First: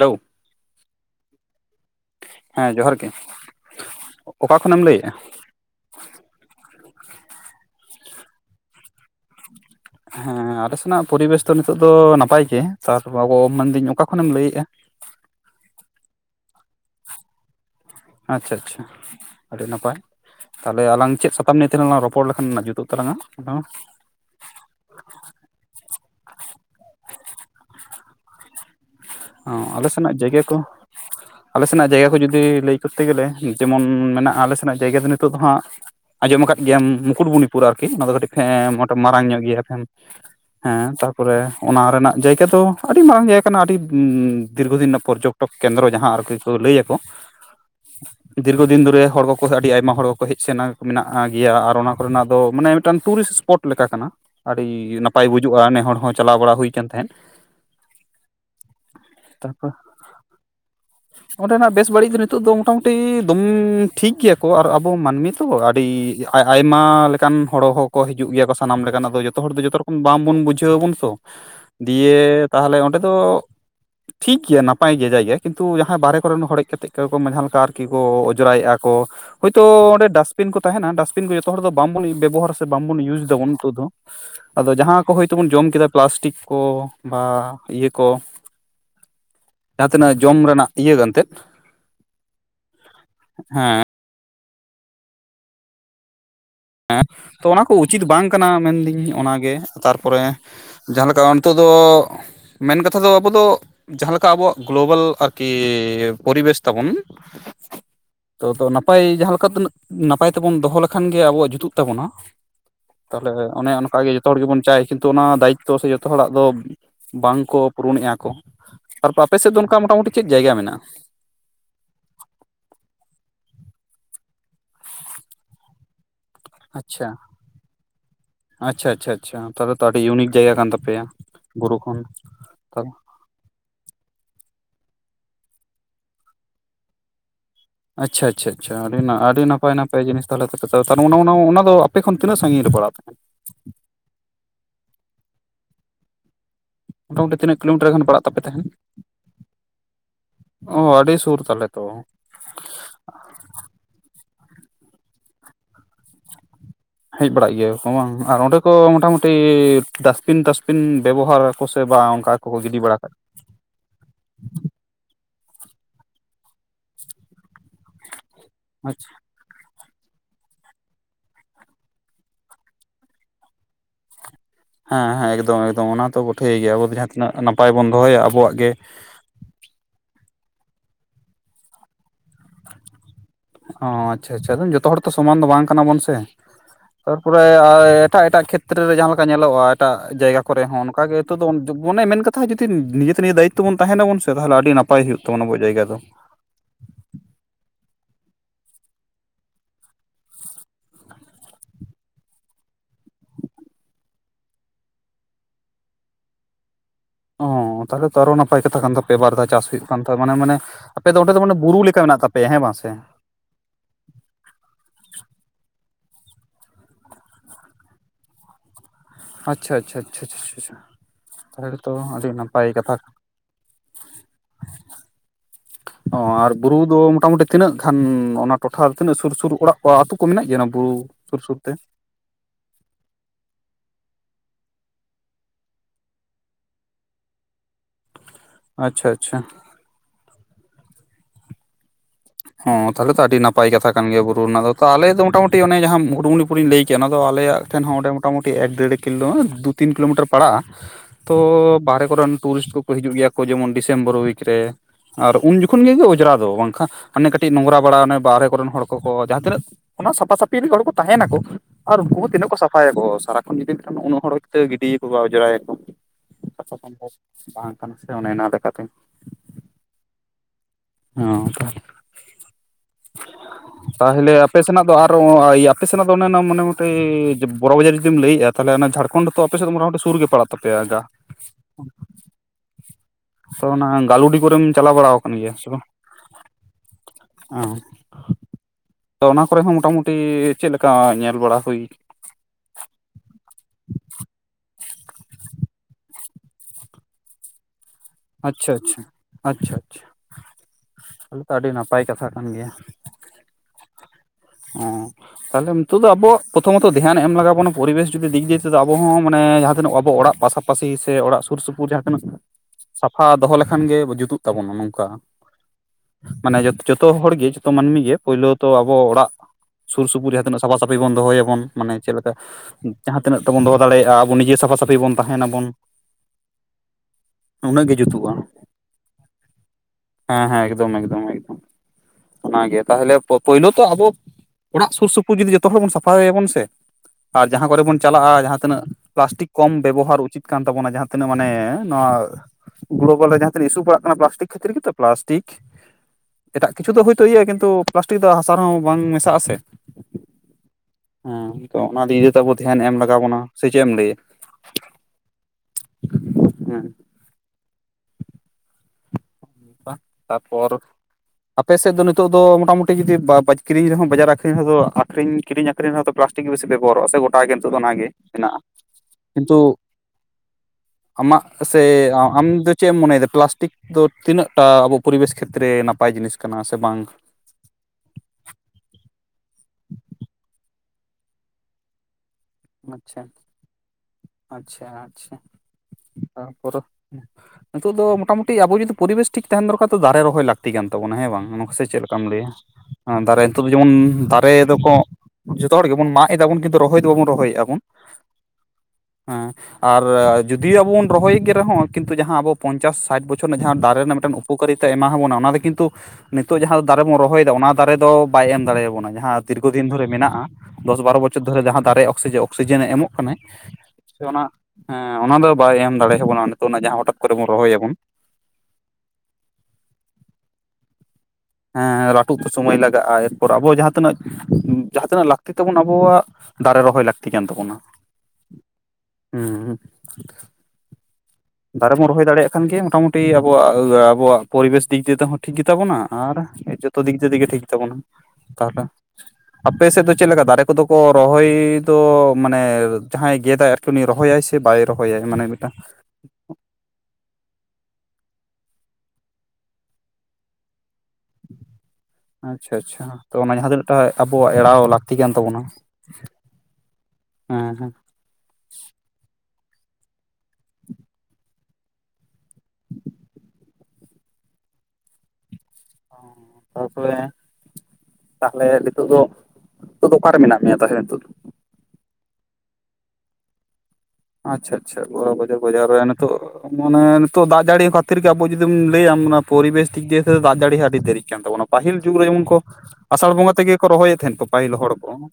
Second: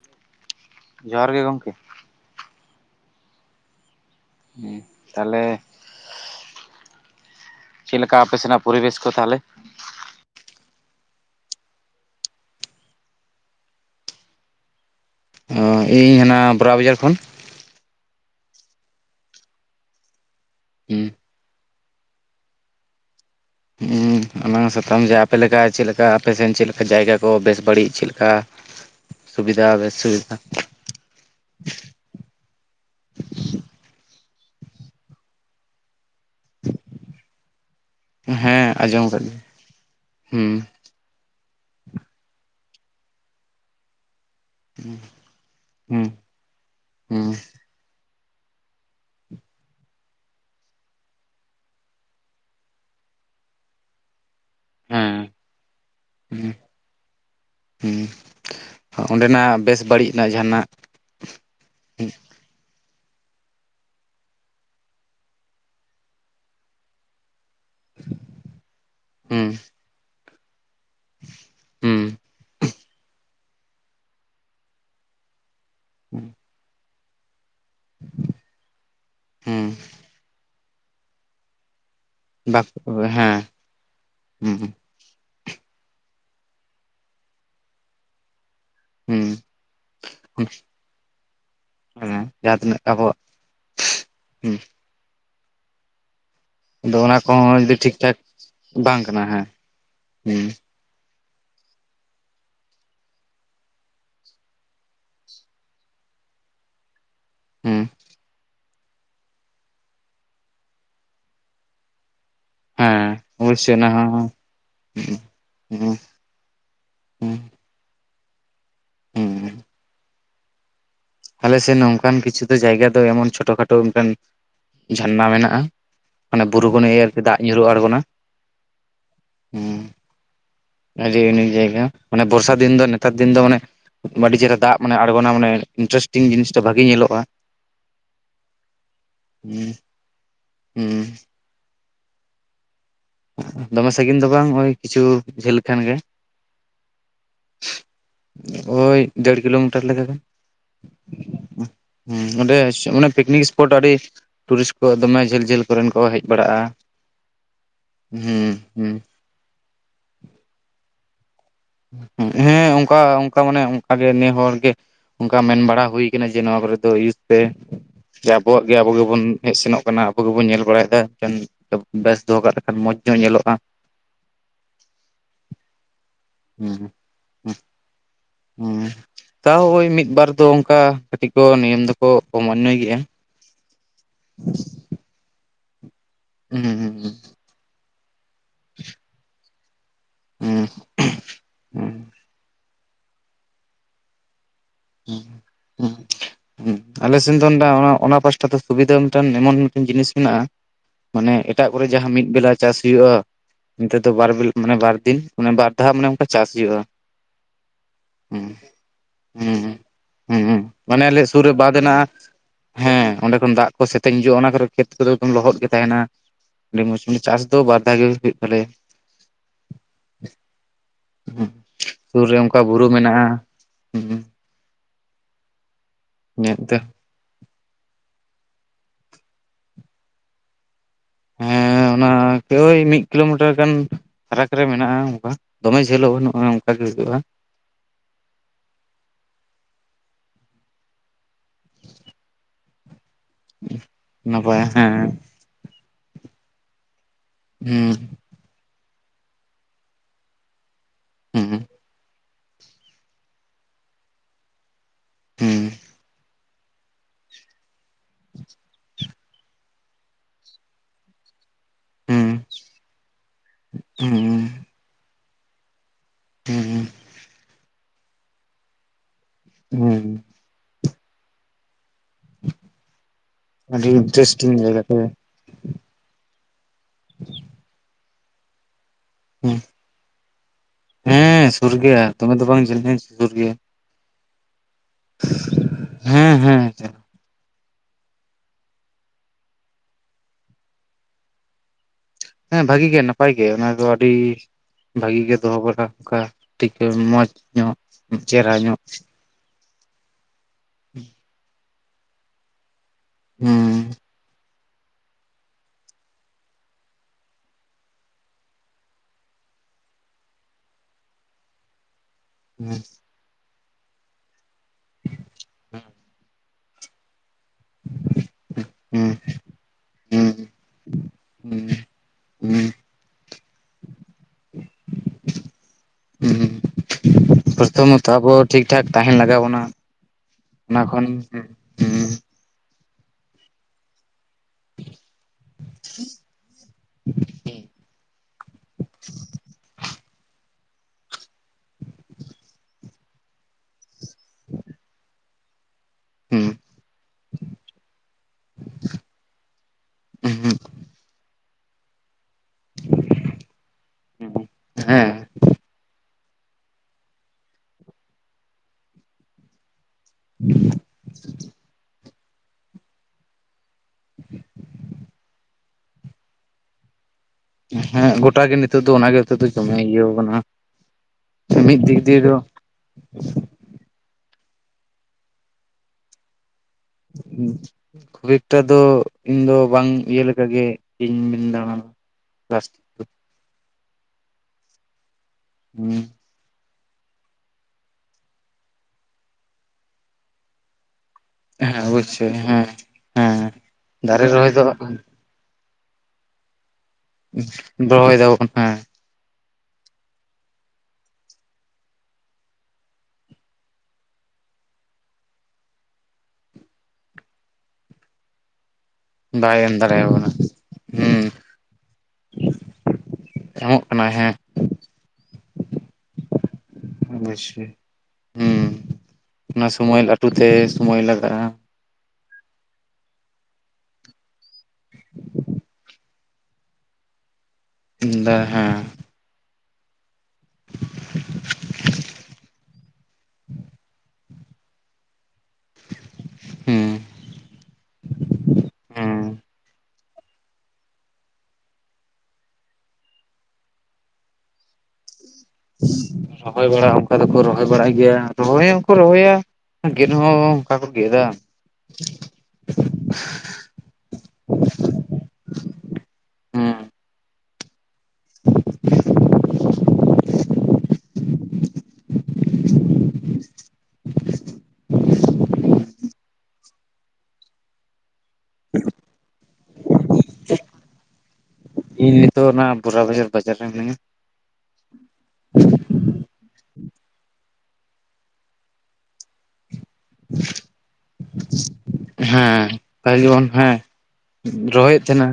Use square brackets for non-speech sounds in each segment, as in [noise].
Hello ᱡᱚᱦᱟᱨ ᱜᱮ ᱜᱚᱢᱠᱮ᱾ ᱦᱮᱸ ᱡᱚᱦᱟᱨ ᱜᱮ, ᱚᱠᱟ ᱦᱮᱸ ᱠᱷᱚᱱᱮᱢ ᱞᱟᱹᱭᱮᱜᱼᱟ? ᱛᱟᱦᱚᱞᱮ ᱪᱮᱫ ᱞᱮᱠᱟ ᱟᱯᱮ ᱥᱮᱱᱟᱜ ᱯᱚᱨᱤᱵᱮᱥ ᱠᱚ ᱛᱟᱦᱚᱞᱮ? [inaudible] ᱦᱮᱸ, ᱟᱞᱮ ᱥᱮᱱᱟᱜ ᱯᱚᱨᱤᱵᱮᱥ ᱫᱚ ᱱᱤᱛᱚᱜ ᱫᱚ ᱱᱟᱯᱟᱭ ᱜᱮ ᱛᱟᱨ ᱵᱟᱵᱚ [inaudible] ᱢᱮᱱᱫᱟᱹᱧ ᱚᱠᱟ ᱠᱷᱚᱱᱮᱢ ᱞᱟᱹᱭᱮᱫᱼᱟ? ᱟᱸ ᱤᱧ ᱦᱟᱱᱟ ᱵᱨᱟᱣᱡᱟᱨ ᱠᱷᱚᱱ᱾ ᱟᱪᱪᱷᱟ ᱟᱪᱪᱷᱟ, ᱟᱹᱰᱤ ᱱᱟᱯᱟᱭ ᱛᱟᱦᱚᱞᱮ ᱦᱩᱸ ᱟᱞᱟᱝ ᱪᱮᱫ ᱥᱟᱯ [inaudible] [unintelligible] ᱱᱤᱛ ᱛᱮᱞᱟᱝ ᱨᱚᱯᱚᱲ ᱞᱮᱠᱷᱟᱱ ᱡᱩᱛᱩᱜ ᱛᱟᱞᱟᱝᱼᱟ? ᱦᱮᱸ ᱚᱱᱟ ᱥᱟᱛᱟᱢ ᱡᱟ ᱟᱯᱮ ᱞᱮᱠᱟ ᱪᱮᱫ ᱞᱮᱠᱟ ᱟᱯᱮᱥᱮᱱ ᱪᱮᱫ ᱞᱮᱠᱟ ᱡᱟᱭᱜᱟ ᱠᱚ ᱵᱮᱥ ᱵᱟᱹᱲᱤᱡ ᱪᱮᱫ ᱞᱮᱠᱟ? ᱚ ᱥᱩᱵᱤᱫᱷᱟ ᱟᱞᱮ ᱵᱮᱥ ᱥᱮᱱᱟᱜ ᱥᱩᱵᱤᱫᱷᱟ ᱡᱟᱭᱜᱟ ᱠᱚ, ᱟᱞᱮ ᱥᱮᱱᱟᱜ ᱡᱟᱭᱜᱟ ᱠᱚ ᱡᱩᱫᱤ ᱞᱟᱹᱭ ᱠᱚᱨᱛᱮ ᱜᱮᱞᱮ ᱡᱮᱢᱚᱱ ᱢᱮᱱᱟᱜᱼᱟ ᱟᱞᱮ ᱥᱮᱱᱟᱜ ᱡᱟᱭᱜᱟ ᱫᱚ ᱱᱤᱛᱚᱜ ᱫᱚ ᱦᱟᱸᱜ, ᱟᱸᱡᱚᱢ ᱟᱠᱟᱫ ᱜᱮᱭᱟᱢ ᱢᱩᱠᱩᱴᱢᱩᱱᱤᱯᱩᱨ ᱟᱨᱠᱤ ᱚᱱᱟ ᱫᱚ ᱦᱮᱸ ᱠᱟᱹᱴᱤᱡ ᱟᱸᱡᱚᱢ ᱟᱠᱟᱫ ᱢᱟᱨᱟᱝ ᱧᱚᱜ ᱜᱤᱭᱟᱹᱧ ᱜᱮᱭᱟ ᱾ [inaudible] ᱦᱩᱸ ᱦᱮᱸ ᱛᱟᱯᱚᱨᱮ ᱚᱱᱟ ᱨᱮᱱᱟᱜ ᱡᱟᱭᱜᱟ ᱫᱚ ᱟᱹᱰᱤ ᱢᱟᱨᱟᱝ ᱡᱟᱭᱜᱟ ᱠᱟᱱᱟ ᱟᱹᱰᱤ ᱫᱤᱨᱜᱷᱚ ᱫᱤᱱ ᱨᱮᱱᱟᱜ ᱯᱚᱨᱡᱚᱴᱚᱠ ᱠᱮᱱᱫᱨᱚ ᱦᱩᱸ ᱡᱟᱦᱟᱸ ᱟᱨᱠᱤ ᱠᱚ ᱞᱟᱹᱭᱟᱠᱚ᱾ ᱦᱩᱸ ᱫᱤᱨᱜᱷᱚ ᱫᱤᱱ ᱫᱷᱚᱨᱮ ᱦᱚᱲ ᱠᱚ ᱟᱹᱰᱤ ᱟᱭᱢᱟ ᱦᱚᱲ ᱠᱚᱠᱚ ᱦᱮᱡ ᱥᱮᱱ ᱢᱮᱱᱟᱜ ᱜᱮᱭᱟ ᱟᱨ ᱚᱱᱟ ᱠᱚᱨᱮᱱᱟᱜ ᱫᱚ ᱢᱟᱱᱮ ᱢᱤᱫᱴᱟᱝ ᱴᱩᱨᱤᱥᱴ ᱥᱯᱚᱴ ᱞᱮᱠᱟ ᱠᱟᱱᱟ ᱟᱹᱰᱤ ᱦᱮᱸ ᱱᱟᱯᱟᱭ ᱵᱩᱡᱩᱜᱼᱟ ᱱᱮ ᱦᱚᱲ ᱦᱚᱸ ᱪᱟᱞᱟᱣ ᱵᱟᱲᱟ ᱦᱩᱭ ᱟᱠᱟᱱ ᱛᱟᱦᱮᱸᱫ᱾ ᱦᱮᱸ ᱚᱸᱰᱮᱱᱟᱜ ᱛᱟᱨᱯᱚᱨ ᱵᱮᱥ ᱵᱟᱹᱲᱤᱡ ᱨᱮᱱᱟᱜ ᱡᱟᱦᱟᱱᱟᱜ? ᱚᱸᱰᱮᱱᱟᱜ ᱵᱮᱥ ᱦᱩᱸ ᱵᱟᱹᱲᱤᱡ ᱫᱚ ᱱᱤᱛᱚᱜ ᱫᱚ ᱢᱳᱚᱴᱟᱢᱩᱴᱤ ᱫᱚᱢ ᱴᱷᱤᱠ ᱜᱮᱭᱟ ᱠᱚ ᱟᱨ ᱟᱵᱚ ᱢᱟᱹᱱᱢᱤ ᱛᱚ ᱟᱹᱰᱤ ᱟᱭᱢᱟ ᱞᱮᱠᱟᱱ ᱦᱚᱲᱚ ᱦᱚᱸᱠᱚ ᱦᱤᱡᱩᱜ ᱜᱮᱭᱟ ᱠᱚ ᱥᱟᱱᱟ ᱞᱮᱠᱟᱱ ᱟᱫᱚ ᱡᱚᱛᱚ ᱦᱚᱲ ᱫᱚ ᱡᱚᱛᱚ ᱨᱚᱠᱚᱢ ᱵᱟᱝᱵᱚᱱ ᱵᱩᱡᱷᱟᱹᱣ ᱵᱚᱱ ᱥᱚ ᱦᱩᱸ ᱫᱤᱭᱮ ᱛᱟᱦᱚᱞᱮ ᱚᱸᱰᱮ ᱫᱚ ᱴᱷᱤᱠᱜᱮᱭᱟ ᱱᱟᱯᱟᱭ ᱜᱮᱭᱟ ᱡᱟᱭᱜᱟ ᱠᱤᱱᱛᱩ ᱡᱟᱦᱟᱸᱭ ᱵᱟᱨᱦᱮ ᱠᱚᱨᱮᱱ ᱦᱚᱲ ᱦᱮᱡ ᱠᱟᱛᱮᱜ, [unintelligible] ᱠᱚ ᱢᱟᱡᱷᱟ ᱞᱮᱠᱟ ᱟᱨᱠᱤ ᱠᱚ ᱚᱸᱡᱨᱟᱭᱮᱫᱼᱟ ᱠᱚ ᱦᱳᱭᱛᱳ ᱦᱩᱸ ᱚᱸᱰᱮ ᱰᱟᱥᱵᱤᱱ ᱠᱚ ᱛᱟᱦᱮᱱᱟ ᱰᱟᱥᱵᱤᱱ ᱠᱚ ᱡᱚᱛᱚ ᱦᱚᱲ ᱫᱚ ᱵᱟᱝᱵᱚᱱ ᱵᱮᱵᱚᱦᱟᱨᱟ ᱥᱮ ᱵᱟᱠ ᱵᱟᱝᱵᱚᱱ ᱤᱭᱩᱡᱽ ᱦᱮᱸ ᱮᱫᱟ ᱱᱤᱛᱚᱜ ᱫᱚ ᱟᱫᱚ ᱡᱟᱦᱟᱸ, ᱟᱠᱚ ᱦᱳᱭᱛᱳ ᱵᱚᱱ ᱡᱚᱢ ᱠᱮᱫᱟ ᱯᱞᱟᱥᱴᱤᱠ ᱠᱚ ᱵᱟ ᱤᱭᱟᱹ ᱠᱚ ᱦᱮᱸ, ᱡᱟᱦᱟᱸ ᱛᱤᱱᱟᱹᱜ ᱡᱚᱢ ᱨᱮᱱᱟᱜ ᱤᱭᱟᱹ ᱠᱟᱱᱛᱮᱫ ᱦᱮᱸ ᱡᱟᱦᱟᱸ ᱛᱤᱱᱟᱹᱜ ᱟᱵᱚᱭᱟᱜ, ᱦᱮᱸ [inaudible] ᱦᱮᱸ, ᱟᱫᱚ ᱦᱮᱸ ᱛᱚ ᱠᱚᱦᱚᱸ ᱚᱱᱟ ᱠᱚ ᱡᱩᱫᱤ ᱴᱷᱤᱠ ᱩᱪᱤᱛ ᱴᱷᱟᱠ ᱵᱟᱝ ᱠᱟᱱᱟ ᱵᱟᱝ ᱢᱮᱱᱫᱟᱹᱧ ᱠᱟᱱᱟ ᱦᱮᱸ ᱚᱱᱟᱜᱮ ᱛᱟᱨᱯᱚᱨᱮ ᱦᱩᱸ ᱡᱟᱦᱟᱸ ᱞᱮᱠᱟ ᱱᱤᱛᱚᱜ ᱫᱚ ᱢᱮᱱ ᱠᱟᱛᱷᱟ ᱫᱚ ᱟᱵᱚ ᱫᱚ ᱡᱟᱦᱟᱸ ᱞᱮᱠᱟ ᱟᱵᱚᱣᱟᱜ ᱜᱞᱳᱵᱟᱞ ᱟᱨᱠᱤ ᱯᱚᱨᱤᱵᱮᱥ ᱛᱟᱵᱚᱱ, ᱦᱩᱸ, ᱛᱚ ᱱᱟᱯᱟᱭ ᱡᱟᱦᱟᱸ ᱞᱮᱠᱟ ᱛᱤᱱᱟᱸᱜ ᱱᱟᱯᱟᱭ ᱛᱮᱵᱚᱱ ᱫᱚᱦᱚᱸ ᱞᱮᱠᱷᱟᱱ ᱜᱮ ᱟᱵᱚᱣᱟᱜ ᱡᱩᱛᱩᱜ ᱛᱟᱵᱚᱱᱟ᱾ ᱦᱮᱸ ᱛᱟᱦᱚᱞᱮ ᱚᱱᱮ ᱚᱵᱚᱥᱥᱳᱭ ᱚᱱᱟ ᱚᱱᱠᱟ ᱜᱮ ᱡᱚᱛᱚ ᱦᱚᱸ ᱦᱚᱲ ᱜᱮᱵᱩᱱ ᱪᱟᱭ ᱠᱤᱱᱛᱩ ᱚᱱᱟ ᱫᱟᱭᱤᱛᱼᱛᱚ ᱥᱮ ᱡᱚᱛᱚ ᱦᱚᱲᱟᱜ ᱫᱚ ᱵᱟᱝᱠᱚ ᱯᱩᱨᱩᱱᱮᱜᱼᱟ ᱠᱚ ᱛᱟᱨᱯᱚᱨ ᱟᱯᱮ ᱥᱮᱫ ᱫᱚ ᱚᱱᱠᱟ ᱢᱚᱴᱟᱢᱩᱴᱤ ᱪᱮᱫ ᱡᱟᱭᱜᱟ ᱢᱮᱱᱟᱜᱼᱟ? ᱟᱞᱮᱥᱱ ᱱᱚᱝᱠᱟᱱ ᱠᱤᱪᱷᱩ ᱫᱚ ᱡᱟᱭᱜᱟ ᱫᱚ ᱮᱢᱚᱱ ᱪᱷᱳᱴᱳ ᱠᱷᱟᱴᱳ ᱢᱤᱫ ᱴᱟᱱ ᱡᱷᱟᱨᱱᱟ ᱢᱮᱱᱟᱜᱼᱟ᱾ ᱢᱟᱱᱮ ᱵᱩᱨᱩ ᱵᱚᱱᱮᱭ ᱟᱪᱪᱷᱟ ᱫᱟᱜ ᱧᱩᱨᱩᱜ ᱟᱬᱜᱚᱱᱟ᱾ ᱟᱪᱪᱷᱟ ᱟᱪᱪᱷᱟ ᱟᱪᱪᱷᱟ ᱦᱩᱸ ᱛᱟᱦᱚᱞᱮ ᱛᱚ ᱟᱹᱰᱤ ᱤᱭᱩᱱᱤᱠ ᱡᱟᱭᱜᱟ ᱠᱟᱱ ᱛᱟᱯᱮᱭᱟ ᱟᱼᱡᱮᱭᱱᱤ ᱵᱩᱨᱩ ᱡᱟᱭᱜᱟ ᱠᱷᱚᱱ ᱢᱟᱱᱮ ᱵᱚᱨᱥᱟ ᱫᱤᱱ ᱫᱚ ᱱᱮᱛᱟᱨ ᱫᱤᱱ ᱫᱚ ᱢᱟᱱᱮ ᱟᱹᱰᱤ ᱪᱮᱦᱨᱟ ᱫᱟᱜ ᱢᱟᱱᱮ ᱟᱬᱜᱚᱱᱟ ᱢᱟᱱᱮ ᱤᱱᱴᱟᱨᱮᱥᱴᱤᱝ ᱡᱤᱱᱤᱥᱴᱟ ᱵᱷᱟᱜᱤ ᱧᱮᱞᱚᱜᱼᱟ᱾ ᱟᱪᱪᱷᱟ ᱟᱪᱪᱷᱟ ᱟᱷᱟᱼ ᱟᱹᱰᱤᱼᱟᱰᱤ ᱦᱩᱸ ᱱᱟᱯᱟᱭ ᱱᱟᱯᱟᱭ ᱡᱤᱱᱤᱥ ᱛᱟᱦᱚᱞᱮ ᱛᱮᱯᱮ ᱦᱩᱸ ᱛᱚᱞᱮ ᱚᱱᱟᱼᱚᱱᱟ ᱚᱱᱟ ᱫᱚ ᱟᱯᱮ ᱠᱷᱚᱱ ᱛᱤᱱᱟᱹᱜ ᱥᱟᱺᱜᱤᱧ ᱨᱮ ᱯᱟᱲᱟᱣ ᱫᱚᱢᱮ ᱥᱟᱺᱜᱤᱧ ᱫᱚ ᱵᱟᱝ ᱳᱭ ᱠᱤᱪᱷᱩ ᱡᱷᱟᱹᱞ ᱠᱷᱟᱱ ᱜᱮ᱾ ᱢᱳᱴᱟᱢᱩᱴᱤ ᱛᱤᱱᱟᱹᱜ ᱠᱤᱞᱳᱢᱤᱴᱟᱨ ᱜᱟᱱ ᱯᱟᱲᱟᱜ ᱛᱟᱼᱯᱮ ᱛᱟᱦᱮᱱ? ᱳᱭ ᱰᱮᱲ ᱠᱤᱞᱳᱢᱤᱴᱟᱨ ᱞᱮᱠᱟ ᱜᱟᱱ ᱚᱻ ᱟᱹᱰᱤ ᱥᱩᱨ ᱛᱟᱞᱮ ᱛᱚ᱾ ᱦᱩᱸ ᱚᱸᱰᱮ ᱢᱟᱱᱮ ᱯᱤᱠᱱᱤᱠ ᱥᱯᱚᱴ ᱟᱹᱰᱤ ᱴᱩᱨᱤᱥᱴ ᱠᱩ ᱫᱚᱢᱮ ᱡᱷᱟᱹᱞᱼᱡᱷᱟᱹᱞ ᱠᱚᱨᱮᱱ ᱠᱚ ᱦᱮᱡ ᱵᱟᱲᱟᱜᱼᱟ᱾ ᱦᱮᱡ ᱵᱟᱲᱟᱜ ᱜᱮᱭᱟ ᱠᱚ ᱵᱟᱝ ᱟᱨ ᱦᱩᱸ ᱚᱸᱰᱮ ᱠᱚ ᱦᱩᱸ ᱢᱚᱴᱟᱢᱩᱴᱤ ᱰᱟᱥᱵᱤᱱ ᱛᱟᱥᱵᱤᱱ ᱵᱮᱵᱚᱦᱟᱨ ᱠᱚ ᱥᱮ ᱵᱟᱝ ᱚᱱᱠᱟ ᱠᱚ ᱦᱮᱸ ᱜᱤᱰᱤ ᱵᱟᱲᱟ ᱠᱟᱜ᱾ ᱚᱱᱠᱟ ᱚᱱᱠᱟ ᱢᱟᱱᱮ ᱚᱱᱠᱟᱜᱮ ᱱᱮ ᱦᱚᱲ ᱜᱮ ᱚᱱᱠᱟ ᱢᱮᱱ ᱵᱟᱲᱟ ᱦᱩᱭ ᱠᱟᱱᱟ ᱡᱮ ᱱᱚᱣᱟ ᱠᱚᱨᱮ ᱫᱚ ᱤᱭᱩᱡᱽ ᱯᱮ᱾ ᱡᱮ ᱟᱵᱚᱣᱟᱜ ᱜᱮ ᱟᱵᱚ ᱜᱮᱵᱩᱱ ᱦᱮᱡ ᱥᱮᱱᱚᱜ ᱠᱟᱱᱟ ᱟᱵᱩ ᱜᱮᱵᱩᱱ ᱧᱮᱞ ᱵᱟᱲᱟᱭᱼᱫᱟ ᱠᱮᱱ ᱵᱮᱥ ᱫᱚᱦᱚ ᱠᱟᱜ ᱞᱮᱠᱷᱟᱱ ᱢᱚᱸᱡᱽ ᱧᱚᱜ ᱧᱮᱞᱚᱜᱼᱟ᱾ ᱦᱮᱸ ᱦᱮᱸ ᱮᱠᱫᱚᱢ ᱮᱠᱫᱚᱢ ᱚᱱᱟ ᱛᱚ ᱵᱚᱴᱷᱟᱹᱭ ᱜᱮ ᱟᱵᱩ ᱦᱩᱸ ᱫᱚ ᱡᱟᱦᱟᱸ ᱛᱤᱱᱟᱹᱜ ᱦᱩᱸ ᱱᱟᱯᱟᱭ ᱵᱚᱱ ᱫᱚᱦᱚᱭᱟ ᱟᱵᱚᱣᱟᱜ ᱜᱮ ᱦᱩᱸ ᱛᱟᱣ ᱳᱭ ᱢᱤᱫ ᱵᱟᱨ ᱫᱚ ᱚᱝᱠᱟ ᱠᱟᱹᱴᱤᱡ ᱠᱚ ᱱᱤᱭᱚᱢ ᱫᱚ ᱠᱚ ᱚᱢᱟᱱᱱᱚᱭ ᱜᱮᱭᱟ, ᱚ ᱟᱪᱪᱷᱟ ᱟᱪᱪᱷᱟ ᱡᱚᱛᱚ ᱦᱚᱲ ᱛᱚ ᱥᱚᱢᱟᱱ ᱫᱚ ᱵᱟᱝ ᱠᱟᱱᱟ ᱵᱚᱱ ᱥᱮ? ᱦᱩᱸ ᱩ ᱦᱩᱸ᱾ ᱛᱟᱨ ᱯᱚᱨᱮ ᱟ ᱮᱴᱟᱜ ᱮᱴᱟᱜ ᱠᱷᱮᱛᱨᱮ ᱨᱮ ᱡᱟᱦᱟᱸ ᱞᱮᱠᱟ ᱧᱮᱞᱚᱜᱼᱟ ᱮᱴᱟᱜ ᱡᱟᱭᱜᱟ ᱠᱚᱨᱮ ᱦᱚᱸ ᱚᱱᱠᱟ ᱜᱮ ᱱᱤᱛᱚᱜ ᱫᱚ ᱢᱚᱱᱮ ᱢᱮᱱ ᱠᱟᱛᱷᱟ ᱡᱩᱫᱤ ᱱᱤᱡᱟᱹ ᱛᱮ ᱱᱤᱡᱟᱹ ᱫᱟᱭᱤᱛᱼᱛᱚ ᱵᱚᱱ ᱛᱟᱦᱮᱸᱱᱟᱵᱚᱱ ᱥᱮ ᱛᱟᱦᱚᱞᱮ ᱟᱰᱤ ᱱᱟᱯᱟᱭ ᱦᱩᱭᱩᱜ ᱛᱟᱵᱱᱟ ᱟᱵᱩᱣᱟᱜ ᱡᱟᱭᱜᱟ ᱫᱚ᱾ ᱩᱸ ᱟᱞᱮ ᱥᱮᱱ ᱫᱚ ᱚᱱᱟ ᱯᱟᱥᱴᱟ ᱫᱚ ᱥᱩᱵᱤᱫᱷᱟ ᱢᱤᱫᱴᱟᱱ ᱮᱢᱚᱱ ᱢᱤᱫᱴᱮᱱ ᱡᱤᱱᱤᱥ ᱢᱮᱱᱟᱜᱼᱟ ᱢᱟᱱᱮ ᱮᱴᱟᱜ ᱠᱚᱨᱮ ᱡᱟᱦᱟᱸ ᱢᱤᱫ ᱵᱮᱞᱟ ᱪᱟᱥ ᱦᱩᱭᱩᱜᱼᱟ, ᱱᱮᱛᱟᱨ ᱫᱚ ᱵᱟᱨ ᱵᱤᱞ ᱢᱟᱱᱮ ᱵᱟᱨ ᱫᱤᱱ ᱢᱟᱱᱮ ᱵᱟᱨ ᱫᱷᱟᱣ ᱢᱟᱱᱮ ᱚᱝᱠᱟ ᱪᱟᱥ ᱦᱩᱭᱩᱜᱼᱟ᱾ ᱚ ᱛᱟᱦᱞᱮ ᱛᱚ ᱟᱨᱚ ᱦᱩᱸ ᱱᱟᱯᱟᱭ ᱠᱟᱛᱷᱟ ᱠᱟᱱ ᱛᱟ ᱯᱮ ᱵᱟᱨ ᱫᱷᱟᱣ ᱪᱟᱥ ᱦᱩᱸ ᱦᱩᱭᱩᱜ ᱠᱟᱱ ᱛᱟ ᱢᱟᱱᱮ ᱢᱟᱱᱮ ᱦᱩᱸ ᱟᱯᱮ ᱫᱚ ᱟᱞᱮ ᱚᱸᱰᱮ ᱥᱩᱨ ᱫᱚ ᱨᱮ ᱢᱟᱱᱮ ᱵᱟᱸᱫ ᱵᱩᱨᱩ ᱞᱮᱠᱟ ᱦᱮᱱᱟᱜᱼᱟ ᱢᱮᱱᱟᱜ ᱛᱟᱯᱮᱭᱟ ᱦᱮᱸ ᱵᱟᱝ ᱥᱮ? ᱚᱸᱰᱮ ᱠᱷᱚᱱ ᱫᱟᱜ ᱠᱚ ᱥᱮᱛᱮᱧ ᱦᱤᱡᱩᱜᱼᱟ, ᱚᱱᱟ ᱠᱚᱨᱮ ᱠᱷᱮᱛ ᱠᱚᱫᱚ ᱞᱚᱦᱚᱫ ᱜᱮ ᱛᱟᱦᱮᱸᱱᱟ᱾ ᱟᱹᱰᱤ ᱢᱚᱸᱡ ᱢᱟᱱᱮ ᱪᱟᱥ ᱫᱚ ᱵᱟᱨᱫᱷᱟᱣ ᱜᱮ ᱦᱩᱭᱩᱜ ᱛᱟᱞᱮᱭᱟ᱾ ᱟᱪᱪᱷᱟ ᱪᱷᱟ ᱪᱷᱟ ᱪᱷᱟ᱾ ᱛᱟᱦᱚᱞᱮ ᱱᱤᱛᱚᱜ ᱦᱚᱸ ᱥᱩᱨ ᱟᱹᱰᱤ ᱨᱮ ᱚᱱᱠᱟ ᱱᱟᱯᱟᱭ ᱵᱩᱨᱩ ᱠᱟᱛᱷᱟ᱾ ᱢᱮᱱᱟᱜᱼᱟ ᱚ ᱟᱨ ᱧᱮᱞ ᱛᱮ ᱵᱩᱨᱩ ᱫᱚ ᱢᱚᱴᱟᱼᱢᱩᱴᱤ ᱛᱤᱱᱟᱹᱜ ᱠᱷᱟᱱ ᱚᱱᱟ ᱴᱚᱴᱷᱟ ᱛᱤᱱᱟᱹᱜ ᱥᱩᱨ ᱥᱩᱨ ᱚᱲᱟᱜ ᱠᱚ ᱟᱹᱛᱩ ᱠᱚ ᱢᱮᱱᱟᱜ ᱜᱮᱭᱟ ᱚᱱᱟ ᱵᱩᱨᱩ ᱥᱩᱨ ᱥᱩᱨ ᱛᱮ? ᱦᱮᱸ ᱚᱱᱟ ᱠᱮ ᱳᱭ ᱢᱤᱫ ᱠᱤᱞᱳᱢᱤᱴᱟᱨ ᱜᱟᱱ ᱯᱷᱟᱨᱟᱠ ᱨᱮ ᱢᱮᱱᱟᱜᱼᱟ ᱚᱝᱠᱟ ᱫᱚᱢᱮ ᱡᱷᱟᱹᱞᱚᱜ ᱵᱟᱹᱱᱩᱜᱼᱚᱭ ᱚᱱᱠᱟ ᱜᱮ ᱦᱩᱭᱩᱜᱼᱟ᱾ ᱟᱪᱪᱷᱟ ᱟᱪᱪᱷᱟ᱾ ᱦᱚᱸ ᱛᱟᱦᱚᱞᱮ ᱫᱚ ᱟᱰᱤ ᱱᱟᱯᱟᱭ ᱠᱟᱛᱷᱟ ᱠᱟᱱ ᱜᱮᱭᱟ ᱵᱩᱨᱩ ᱱᱟᱯᱟᱭ ᱨᱮᱱᱟᱜ ᱫᱚ ᱛᱚ ᱦᱮᱸ ᱟᱞᱮ ᱫᱚ ᱢᱚᱴᱟᱢᱩᱴᱤ ᱚᱱᱮ ᱡᱟᱦᱟᱸ ᱢᱩᱴᱩᱠᱢᱩᱱᱤ ᱯᱚᱨᱤᱧ ᱞᱟᱹᱭ ᱠᱮᱜᱼᱟ ᱚᱱᱟ ᱫᱚ ᱟᱞᱮ ᱭᱟᱜ ᱴᱷᱮᱱ ᱦᱩᱸ ᱦᱚᱸ ᱚᱸᱰᱮ ᱢᱳᱴᱟᱢᱩᱴᱤ ᱮᱠ, ᱰᱮᱲ, ᱠᱤᱞᱳ ᱫᱩ, ᱛᱤᱱ ᱠᱤᱞᱳᱢᱤᱴᱟᱨ ᱯᱟᱲᱟᱜᱼᱟ, ᱛᱚ ᱦᱩᱸ ᱵᱟᱦᱨᱮ ᱠᱚᱨᱮᱱ ᱴᱩᱨᱤᱥᱴ ᱠᱚᱼᱠᱚ ᱦᱤᱡᱩᱜ ᱜᱮᱭᱟ ᱠᱚ ᱡᱮᱢᱚᱱ ᱰᱤᱥᱮᱢᱵᱚᱨ ᱩᱭᱤᱠ ᱨᱮ, ᱟᱨ ᱩᱱ ᱦᱩᱸ ᱡᱚᱠᱷᱚᱱ ᱜᱮ ᱚᱸᱡᱨᱟ ᱫᱚ ᱵᱟᱝ ᱠᱷᱟᱱ ᱦᱟᱸᱱᱮ ᱠᱟᱹᱴᱤᱡ ᱱᱚᱝᱨᱟ ᱵᱟᱲᱟ ᱚᱱᱮ ᱵᱟᱦᱨᱮ ᱠᱚᱨᱮᱱ ᱦᱚᱲ ᱠᱚ ᱠᱚ ᱡᱟᱦᱟᱸ ᱛᱤᱱᱟᱹᱜ ᱚᱱᱟ ᱥᱟᱯᱟ ᱥᱟᱯᱤ ᱨᱮᱱ ᱦᱚᱲ ᱠᱚ ᱛᱟᱦᱮᱸᱱᱟᱠᱚ, ᱟᱨ ᱩᱱᱠᱩ ᱦᱚᱸ ᱛᱤᱱᱟᱹᱜ ᱠᱩ ᱥᱟᱯᱷᱟᱭᱟ ᱠᱚ ᱥᱟᱨᱟ ᱠᱷᱚᱱ ᱡᱩᱫᱤ ᱢᱤᱫᱴᱱ ᱦᱩᱸ ᱩᱱᱟᱹᱜ ᱦᱚᱲ ᱦᱩᱸ ᱦᱮᱡ ᱠᱟᱛᱮᱹ ᱜᱤᱰᱤᱭᱟᱠᱚ ᱵᱟ ᱚᱡᱽᱨᱟᱭᱟ ᱠᱚ᱾ ᱥᱟᱯᱷᱟ ᱦᱩᱸ ᱥᱚᱢᱵᱷᱚᱵ ᱵᱟᱝ ᱠᱟᱱᱟ ᱥᱮ ᱚᱱᱮ ᱚᱱᱟ ᱞᱮᱠᱟ ᱛᱮ ᱦᱩᱸ᱾ ᱦᱚᱸ ᱛᱟᱦᱞᱮ, ᱟᱹᱰᱤ ᱛᱟᱦᱞᱮ ᱤᱱᱴᱟᱨᱮᱥᱴᱤᱝ ᱟᱯᱮ ᱡᱟᱭᱜᱟ ᱥᱮᱱᱟᱜ ᱫᱚ ᱛᱚᱵᱮ ᱟᱨᱚ ᱤᱭᱟᱹ ᱟᱯᱮ ᱥᱮᱱᱟᱜ ᱫᱚ ᱚᱱᱮ ᱚᱱᱟ ᱢᱚᱱᱮᱢᱩᱴᱤ ᱡᱮ ᱵᱚᱨᱚ ᱵᱟᱡᱟᱨ ᱡᱩᱫᱤᱢ ᱞᱟᱹᱭᱮᱜᱼᱟ ᱛᱟᱦᱞᱮ ᱚᱱᱟ ᱡᱷᱟᱲᱠᱷᱚᱸᱰ ᱛᱚ ᱟᱯᱮᱥᱮᱫ ᱢᱟᱴᱟᱢᱴᱤ ᱥᱩᱨ ᱨᱮ ᱜᱮ ᱯᱟᱲᱟᱜ ᱛᱟᱯᱮᱭᱟ ᱜᱟ᱾ ᱦᱮᱸ ᱥᱩᱨ ᱜᱮᱭᱟ ᱫᱚᱢᱮ ᱫᱚ ᱵᱟᱝ ᱡᱷᱟᱞ [inaudible] ᱛᱚ ᱚᱱᱟ ᱜᱟᱞᱩᱰᱤ ᱠᱚᱨᱮᱢ ᱪᱟᱞᱟᱣ ᱵᱟᱲᱟ ᱟᱠᱟᱱ ᱜᱮᱭᱟ ᱥᱮ ᱵᱟᱝ? ᱦᱮᱸ ᱦᱮᱸ ᱚ ᱛᱚ ᱚᱱᱟ ᱠᱚᱨᱮ ᱦᱚᱸ ᱢᱟᱴᱟᱢᱩᱴᱤ ᱪᱮᱫ ᱞᱮᱠᱟ ᱧᱮᱞ ᱵᱟᱲᱟ ᱦᱩᱭ ᱦᱮᱸ ᱵᱷᱟᱜᱤ ᱜᱮ ᱱᱟᱯᱟᱭ ᱜᱮ ᱚᱱᱟ ᱫᱚ ᱟᱰᱤ ᱵᱷᱟᱜᱤ ᱜᱮ ᱫᱚᱦᱚ ᱵᱟᱲᱟ ᱚᱝᱠᱟ ᱴᱷᱤᱠᱟᱹ ᱢᱚᱸᱡᱽ ᱧᱚᱜ ᱪᱮᱦᱨᱟ ᱟᱪᱪᱷᱟ ᱧᱚᱜ ᱟᱪᱪᱷᱟ ᱟᱪᱪᱷᱟ ᱟᱪᱪᱷᱟ ᱛᱟᱦᱚᱞᱮ ᱛᱚ ᱟᱹᱰᱤ ᱱᱟᱯᱟᱭ ᱠᱟᱛᱷᱟ ᱠᱟᱱ ᱜᱮᱭᱟ᱾ ᱦᱩᱸ᱾ ᱚᱸ᱾ ᱛᱟᱦᱚᱞᱮ ᱱᱤᱛᱚᱜ ᱫᱚ ᱟᱵᱚ ᱯᱨᱚᱛᱷᱚᱢᱚᱛᱚ ᱫᱷᱮᱭᱟᱱ ᱮᱢ ᱞᱟᱜᱟ ᱟᱵᱚᱱᱟ ᱯᱚᱨᱤᱵᱮᱥ ᱡᱩᱫᱤ ᱫᱤᱠ ᱫᱤᱭᱮ ᱛᱮᱫᱚ ᱟᱵᱚ ᱦᱚᱸ ᱢᱟᱱᱮ ᱡᱟᱦᱟᱸ ᱛᱤᱱᱟᱹᱜ ᱟᱵᱚ ᱚᱲᱟᱜ ᱯᱟᱥᱟ ᱯᱟᱥᱤ ᱥᱮ ᱚᱲᱟᱜ ᱥᱩᱨ ᱥᱩᱯᱩᱨ ᱡᱟᱦᱟᱸ ᱛᱤᱱᱟᱹᱜ ᱦᱮᱸ [inaudible] ᱥᱟᱯᱷᱟ ᱫᱚᱦᱚ ᱞᱮᱠᱷᱟᱱ ᱜᱮ ᱡᱩᱛᱩᱜ ᱛᱟᱵᱚᱱᱟ ᱱᱚᱝᱠᱟ, ᱢᱟᱱᱮ ᱡᱚᱛᱚ ᱦᱚᱲ ᱜᱮ ᱛᱚ ᱢᱟᱹᱱᱢᱤ ᱜᱮ ᱯᱳᱭᱞᱳ ᱛᱚ ᱟᱵᱚ ᱚᱲᱟᱜ ᱥᱩᱨ ᱥᱩᱯᱩᱨ ᱡᱟᱦᱟᱸ ᱦᱩᱸ ᱛᱤᱱᱟᱹᱜ ᱥᱟᱯᱷᱟ ᱥᱟᱹᱯᱷᱤ ᱵᱚᱱ ᱫᱚᱦᱚᱭᱟᱵᱚᱱ ᱦᱩᱸ ᱢᱟᱱᱮ ᱪᱮᱫ ᱞᱮᱠᱟ ᱦᱩᱸ ᱡᱟᱦᱟᱸ ᱛᱤᱱᱟᱹᱜ ᱛᱮᱵᱚᱱ ᱫᱚᱦᱚ ᱫᱟᱲᱮᱭᱟᱜᱼᱟ ᱟᱵᱚ ᱱᱤᱡᱮ ᱥᱟᱯᱷᱟ ᱥᱟᱯᱷᱤ ᱵᱚᱱ ᱛᱟᱦᱮᱸᱱᱟᱵᱚᱱ᱾ ᱦᱩᱸ ᱜᱮ ᱯᱨᱚᱛᱷᱚᱢᱚᱛᱚ ᱟᱵᱚ ᱡᱩᱛᱩᱜᱼᱟ ᱴᱷᱤᱠ ᱴᱷᱟᱠ ᱛᱟᱦᱮᱱ ᱞᱟᱜᱟᱣ ᱵᱚᱱᱟ ᱦᱮᱸ ᱦᱮᱸ ᱚᱱᱟ ᱮᱠᱫᱚᱢ ᱠᱷᱚᱱ ᱮᱠᱫᱚᱢ ᱮᱠᱫᱚᱢ ᱩᱸ ᱚᱱᱟᱜᱮ ᱛᱟᱦᱚᱞᱮ ᱯᱳᱭᱞᱳ ᱛᱚ ᱟᱵᱚ ᱚᱲᱟᱜ ᱥᱩᱨ ᱥᱩᱯᱩᱨ ᱡᱩᱫᱤ ᱡᱚᱛᱚ ᱦᱚᱲ ᱵᱚᱱ ᱥᱟᱯᱷᱟᱭᱟᱵᱚᱱ ᱥᱮ ᱟᱨ ᱡᱟᱦᱟᱸ ᱠᱚᱨᱮ ᱵᱚᱱ ᱪᱟᱞᱟᱜᱼᱟ ᱡᱟᱦᱟᱸ ᱛᱤᱱᱟᱹᱜ ᱯᱞᱟᱥᱴᱤᱠ ᱠᱚᱢ ᱵᱮᱵᱚᱦᱟᱨ ᱩᱪᱤᱛ ᱠᱟᱱ ᱛᱟᱵᱚᱱᱟ ᱡᱟᱦᱟᱸ ᱛᱤᱱᱟᱹᱜ ᱢᱟᱱᱮ ᱱᱚᱣᱟ ᱜᱳᱞᱳᱵᱟᱞ ᱨᱮ ᱡᱟᱦᱟᱸ ᱛᱤᱱᱟᱹᱜ ᱤᱥᱩ ᱯᱟᱲᱟᱜ ᱠᱟᱱᱟ ᱯᱞᱟᱥᱴᱤᱠ ᱠᱷᱟᱹᱛᱤᱨ ᱜᱮᱛᱚ ᱯᱞᱟᱥ ᱴᱤᱠ ᱮᱴᱟᱜ ᱠᱤᱪᱷᱩ ᱫᱚ ᱦᱚᱭᱛᱳ ᱤᱭᱟᱹ ᱠᱤᱱᱛᱩ ᱯᱞᱟᱥᱴᱤᱠ ᱫᱚ ᱦᱟᱥᱟ ᱨᱮᱦᱚᱸ ᱵᱟᱝ ᱢᱮᱥᱟᱜ ᱟᱥᱮ ᱦᱚᱸ ᱛᱚ ᱚᱱᱟ ᱫᱤᱠ ᱛᱮ ᱟᱵᱚ ᱫᱷᱮᱭᱟᱱ ᱮᱢ ᱞᱟᱜᱟᱣ ᱟᱵᱚᱱᱟ ᱥᱮ ᱪᱮᱫ ᱮᱢ ᱞᱟᱹᱭᱟ ᱦᱮᱸ ᱦᱮᱸ ᱛᱟᱨᱯᱚᱨ ᱟᱯᱮᱥᱮᱫ ᱫᱚ ᱱᱤᱛᱚᱜ ᱫᱚ ᱢᱚᱴᱟᱢᱩᱴᱤ ᱡᱩᱫᱤ ᱠᱤᱨᱤᱧ ᱨᱮᱦᱚᱸ ᱵᱟᱡᱟᱨ ᱟᱠᱷᱨᱤᱧ ᱨᱮᱦᱚᱸ ᱟᱠᱷᱨᱤᱧ ᱠᱤᱨᱤᱧ ᱟᱹᱠᱷᱨᱤᱧ ᱨᱮᱦᱚᱸ ᱛᱚ ᱯᱞᱟᱥᱴᱤᱠ ᱵᱤᱥᱤ ᱵᱮᱵᱚᱦᱟᱨᱚᱜᱼᱟ ᱥᱮ ᱜᱚᱴᱟ ᱜᱮ ᱱᱤᱛᱚᱜ ᱫᱚ ᱚᱱᱟᱜᱮ ᱦᱮᱸ ᱜᱚᱴᱟ ᱜᱮ ᱢᱮᱱᱟᱜᱼᱟ ᱱᱤᱛᱚᱜ ᱫᱚ ᱚᱱᱟᱜᱮ ᱱᱤᱛᱚᱜ ᱫᱚ ᱠᱤᱱᱛᱩ ᱫᱚᱢᱮ ᱤᱭᱟᱹᱣ ᱠᱟᱱᱟ ᱟᱢᱟᱜ ᱢᱤᱫ ᱥᱮ ᱫᱤᱠ ᱫᱤᱭᱮ ᱫᱚ ᱟᱢᱫᱚ ᱪᱮᱫ ᱮᱢ ᱢᱚᱱᱮᱭᱮᱫᱟ ᱯᱞᱟᱥᱴᱤᱠ ᱫᱚ ᱛᱤᱱᱟᱹᱜᱴᱟ ᱟᱵᱚ ᱯᱚᱨᱤᱵᱮᱥ ᱠᱷᱮᱛᱨᱮ ᱱᱟᱯᱟᱭ ᱡᱤᱱᱤᱥ ᱠᱟᱱᱟ ᱥᱮ ᱵᱟᱝ ᱦᱩᱸ ᱠᱷᱩᱵ ᱮᱠᱴᱟ ᱫᱚ ᱤᱧ ᱫᱚ ᱵᱟᱝ ᱤᱭᱟᱹ ᱞᱮᱠᱟ ᱜᱮ ᱤᱧ ᱢᱮᱱᱫᱟ ᱡᱟᱥᱛᱤ ᱟᱪᱪᱷᱟ ᱟᱪᱪᱷᱟ ᱟᱪᱪᱷᱟ ᱦᱩᱸ ᱛᱟᱯᱚᱨᱮ ᱱᱤᱛᱳᱜ ᱫᱚ ᱢᱚᱴᱟᱢᱩᱴᱤ ᱟᱵᱚ ᱡᱩᱫᱤ ᱯᱚᱨᱤᱵᱮᱥ ᱴᱷᱤᱠ ᱛᱟᱦᱮᱱ ᱫᱚᱠᱟᱨ ᱛᱚ ᱫᱟᱨᱮ ᱨᱚᱦᱚᱭ ᱞᱟᱠᱛᱤ ᱠᱟᱱ ᱛᱟᱵᱚᱱᱟ ᱦᱮᱸ ᱵᱟᱝ। ᱥᱮ ᱪᱮᱫ ᱞᱮᱠᱟᱢ ᱚᱵᱚᱥᱥᱳᱭ ᱞᱟᱹᱭᱟ ᱦᱮᱸ ᱫᱟᱨᱮ ᱦᱮᱸ ᱱᱤᱛᱚᱜ ᱫᱚ ᱡᱮᱢᱚᱱ ᱨᱚᱦᱚᱭ ᱫᱚ ᱫᱟᱨᱮ ᱫᱚᱠᱚ ᱡᱷᱚᱛᱚ ᱦᱚᱲ ᱜᱮᱵᱚᱱ ᱢᱟᱜ ᱮᱫᱟᱵᱚᱱ ᱠᱤᱱᱛᱩ ᱨᱚᱦᱚᱭ ᱫᱚ ᱵᱟᱵᱚᱱ ᱨᱚᱦᱚᱭ ᱫᱚᱦᱚᱭ ᱫᱟᱵᱚᱱ ᱦᱮᱸ। ᱦᱮᱸ। ᱟᱨ ᱡᱩᱫᱤ ᱟᱵᱚ ᱵᱚᱱ ᱨᱚᱦᱚᱭᱮᱫ ᱜᱮ ᱨᱮᱦᱚᱸ ᱠᱤᱱᱛᱩ ᱡᱟᱦᱟᱸ ᱟᱵᱚ ᱯᱚᱧᱪᱟᱥ ᱥᱟᱴ ᱵᱚᱪᱷᱚᱨ ᱨᱮᱱᱟᱜ ᱡᱟᱦᱟᱸ ᱫᱟᱨᱮ ᱨᱮᱱᱟᱜ ᱢᱤᱫᱴᱟᱝ ᱩᱯᱚᱠᱟᱨᱤᱛᱟ ᱮᱢᱟ ᱦᱟᱵᱚᱱᱟ ᱚᱱᱟ ᱫᱚ ᱠᱤᱱᱛᱩ ᱱᱤᱛᱚᱜ ᱡᱟᱦᱟᱸ ᱫᱟᱨᱮ ᱵᱚᱱ ᱨᱚᱦᱚᱭᱮᱫᱟ ᱚᱱᱟ ᱫᱟᱨᱮ ᱫᱚ ᱵᱟᱭ ᱮᱢ ᱫᱟᱲᱮᱭᱟᱵᱚᱱᱟᱭ। ᱡᱟᱦᱟᱸ ᱵᱟᱭ ᱫᱤᱨᱜᱷᱚ ᱮᱢ ᱫᱤᱱ ᱫᱷᱚᱨᱮ ᱫᱟᱲᱮᱭᱟᱵᱚᱱᱟ ᱢᱮᱱᱟᱜᱼᱟ ᱫᱚᱥ ᱵᱟᱨᱚ ᱦᱮᱸ ᱵᱚᱪᱷᱚᱨ ᱫᱷᱚᱨᱮ ᱡᱟᱦᱟᱸ ᱫᱟᱨᱮ ᱚᱠᱥᱤᱡᱮ ᱚᱠᱥᱤᱡᱮᱱ ᱮᱢᱚᱜ ᱠᱟᱱᱟᱭ ᱮᱢᱚᱜ ᱠᱟᱱᱟᱭ ᱥᱮ ᱦᱮᱸ ᱚᱱᱟ ᱮᱸ ᱚᱱᱟ ᱫᱚ ᱵᱟᱭ ᱮᱢ ᱫᱟᱲᱮᱭᱟᱵᱚᱱᱟ ᱱᱤᱛᱚᱜ ᱡᱟᱦᱟᱸ ᱦᱚᱴᱟᱛ ᱠᱚᱨᱮ ᱵᱚᱱ ᱨᱚᱦᱚᱭᱟᱵᱚᱱ। ᱦᱩᱸ ᱚᱱᱟ ᱥᱚᱢᱚᱭ ᱞᱟᱹᱴᱩ ᱛᱮ ᱥᱚᱢᱚᱭ ᱞᱟᱜᱟᱜᱼᱟ। ᱦᱮᱸ ᱞᱟᱹᱴᱩᱛᱮ ᱥᱚᱢᱚᱭ ᱞᱟᱜᱟᱜᱼᱟ ᱮᱨᱯᱚᱨ ᱟᱵᱚ ᱡᱟᱦᱟᱸ ᱛᱤᱱᱟᱹᱜ ᱡᱟᱦᱟᱸ ᱛᱤᱱᱟᱹᱜ ᱞᱟᱹᱠᱛᱤ ᱛᱟᱵᱚᱱ ᱟᱵᱚᱣᱟᱜ ᱫᱟᱨᱮ ᱨᱚᱦᱚᱭ ᱞᱟᱹᱠᱛᱤ ᱠᱟᱱ ᱛᱟᱵᱚᱱᱟ। ᱫᱚ ᱦᱮᱸ। ᱦᱩᱸ। [unintelligible] ᱫᱟᱨᱮ ᱵᱚᱱ ᱨᱚᱦᱚᱭ ᱫᱟᱲᱮᱭᱟᱜ ᱠᱷᱟᱱᱜᱮ ᱢᱚᱴᱟᱢᱩᱴᱤ ᱟᱵᱚᱣᱟᱜ ᱟᱵᱚᱣᱟᱜ ᱯᱚᱨᱤᱵᱮᱥ ᱫᱤᱠ ᱫᱤᱭᱮ ᱛᱮᱦᱚᱸ ᱴᱷᱤᱠ ᱜᱮᱛᱟᱵᱚᱱᱟ ᱟᱨ ᱡᱚᱛᱚ ᱫᱤᱠ ᱫᱤᱭᱮ ᱛᱮᱜᱮ ᱴᱷᱤᱠ ᱛᱟᱵᱚᱱᱟ ᱛᱟᱞᱦᱮ ᱦᱮᱸ ᱟᱯᱮ ᱥᱮᱫ ᱫᱚ ᱪᱮᱫ ᱞᱮᱠᱟ ᱫᱟᱨᱮ ᱠᱚᱫᱚ ᱠᱚ ᱨᱚᱦᱚᱭ ᱫᱚ ᱢᱟᱱᱮ ᱡᱟᱦᱟᱸᱭ ᱜᱮᱫᱟᱭ ᱩᱱᱤ ᱨᱚᱦᱚᱭᱟᱭ ᱥᱮ ᱵᱟᱭ ᱨᱚᱦᱚᱭᱟᱭ ᱢᱟᱱᱮ ᱢᱤᱫᱴᱟᱝ ᱨᱚᱦᱚᱭ ᱵᱟᱲᱟ ᱚᱱᱠᱟ ᱫᱚᱠᱚ ᱨᱚᱦᱚᱭ ᱨᱚᱦᱚᱭ ᱵᱟᱲᱟ ᱜᱮᱭᱟ ᱨᱚᱦᱚᱭ ᱦᱚᱸᱠᱚ ᱨᱚᱦᱚᱭᱟ ᱜᱮᱫ ᱦᱚᱸ ᱚᱱᱠᱟ ᱠᱚ ᱜᱮᱫᱟ ᱟᱪᱪᱷᱟ ᱟᱪᱪᱷᱟ ᱛᱚ ᱚᱱᱟ ᱡᱟᱦᱟᱸ ᱛᱤᱱᱟᱹᱜ ᱛᱚ ᱟᱵᱚᱣᱟᱜ ᱮᱲᱟᱣ ᱞᱟᱹᱠᱛᱤ ᱠᱟᱱ ᱛᱟᱵᱚᱱᱟ ᱦᱮᱸ ᱦᱮᱸ ᱦᱮᱸ। [inaudible] ᱚᱸᱻ ᱛᱟᱨᱯᱚᱨᱮ ᱛᱟᱦᱚᱞᱮ ᱱᱤᱛᱚᱜ ᱫᱚ ᱱᱤᱛᱚᱜ ᱫᱚ ᱚᱠᱟᱨᱮ ᱢᱮᱱᱟᱜ ᱢᱮᱭᱟ ᱛᱟᱦᱞᱮ ᱱᱤᱛᱚᱜ ᱫᱚ? ᱤᱧ ᱱᱤᱛᱚᱜ ᱚᱱᱟ ᱵᱚᱨᱟᱼᱵᱟᱡᱟᱨ ᱵᱟᱡᱟᱨ ᱨᱮ ᱢᱤᱱᱟᱹᱧᱟ᱾ ᱟᱪᱪᱷᱟ ᱟᱪᱪᱷᱟ ᱵᱚᱨᱟᱼᱵᱟᱡᱟᱨ ᱵᱟᱡᱟᱨ ᱨᱮ ᱱᱤᱛᱚᱜ ᱢᱟᱱᱮ ᱱᱤᱛᱚᱜ ᱫᱟᱜ ᱡᱟᱹᱲᱤ ᱠᱷᱟᱹᱛᱤᱨ ᱜᱮ ᱟᱵᱚ ᱡᱩᱫᱤᱢ ᱞᱟᱹᱭᱟᱢ ᱚᱱᱟ ᱯᱚᱨᱤᱵᱮᱥ ᱫᱤᱠ ᱫᱤᱭᱮ ᱛᱮᱫᱚ ᱫᱟᱜ ᱡᱟᱲᱤ ᱦᱚᱸ ᱟᱹᱰᱤ ᱫᱮᱨᱤᱜ ᱠᱟᱱ ᱛᱟᱵᱚᱱᱟ ᱾ ᱯᱟᱹᱦᱤᱞ ᱡᱩᱜᱽ ᱨᱮ ᱡᱮᱢᱚᱱ ᱠᱚ ᱦᱮᱸ ᱯᱟᱹᱦᱤᱞ ᱟᱥᱟᱲ ᱡᱮᱢᱚᱱ ᱵᱚᱸᱜᱟ ᱦᱮᱸ ᱛᱮᱜᱮ ᱠᱚ ᱨᱚᱦᱚᱭᱮᱫ ᱛᱟᱦᱮᱸᱱ ᱠᱚ ᱯᱟᱹᱦᱤᱞ ᱦᱚᱲ ᱨᱚᱦᱚᱭᱮᱫ ᱠᱚ᱾ ᱛᱟᱦᱮᱱᱟ